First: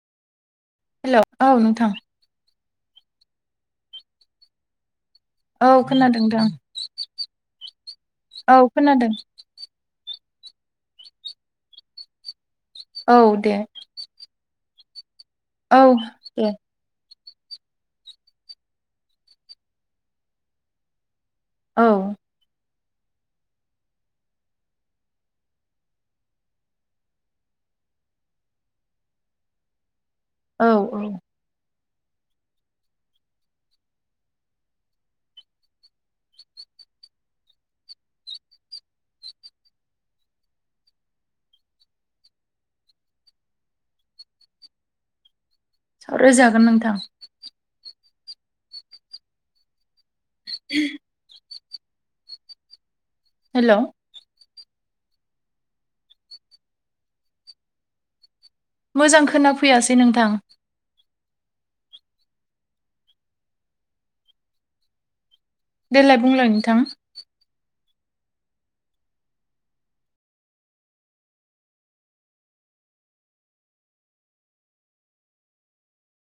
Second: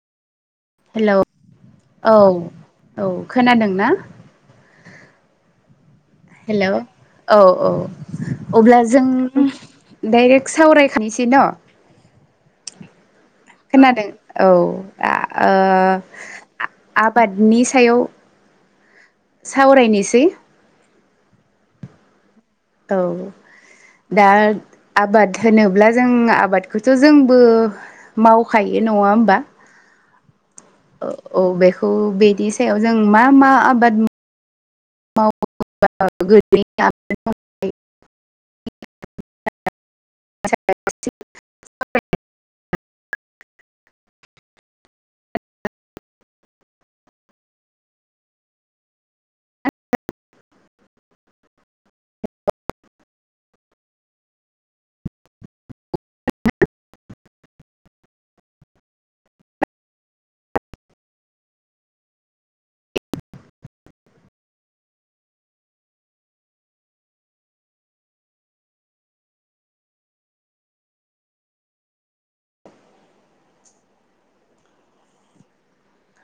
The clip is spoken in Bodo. हेलौ हेल' औ नोंथां औ औ खोनादों ना औ खोनादों दां हेल' औ औ औ अब्ला जों खोनादों डाइरेक्ट सावरायखांनोसै न' औ दे खोनादों औ दा औ दे ओ आबादनि सायाव सावरायनोसै औ औ दा आबाद होनोब्ला जों आबादखौथ' जोंबो मावखायो नङा ओमबा औ बेखौ बेनि सायाव जों मा मा आबाद मावो गो [unintelligible] सावराय जागोन नोंथां [inaudible] हेलौ मोजां खोनाफैयासै नोंथां देलाय बुंलाय नोंथां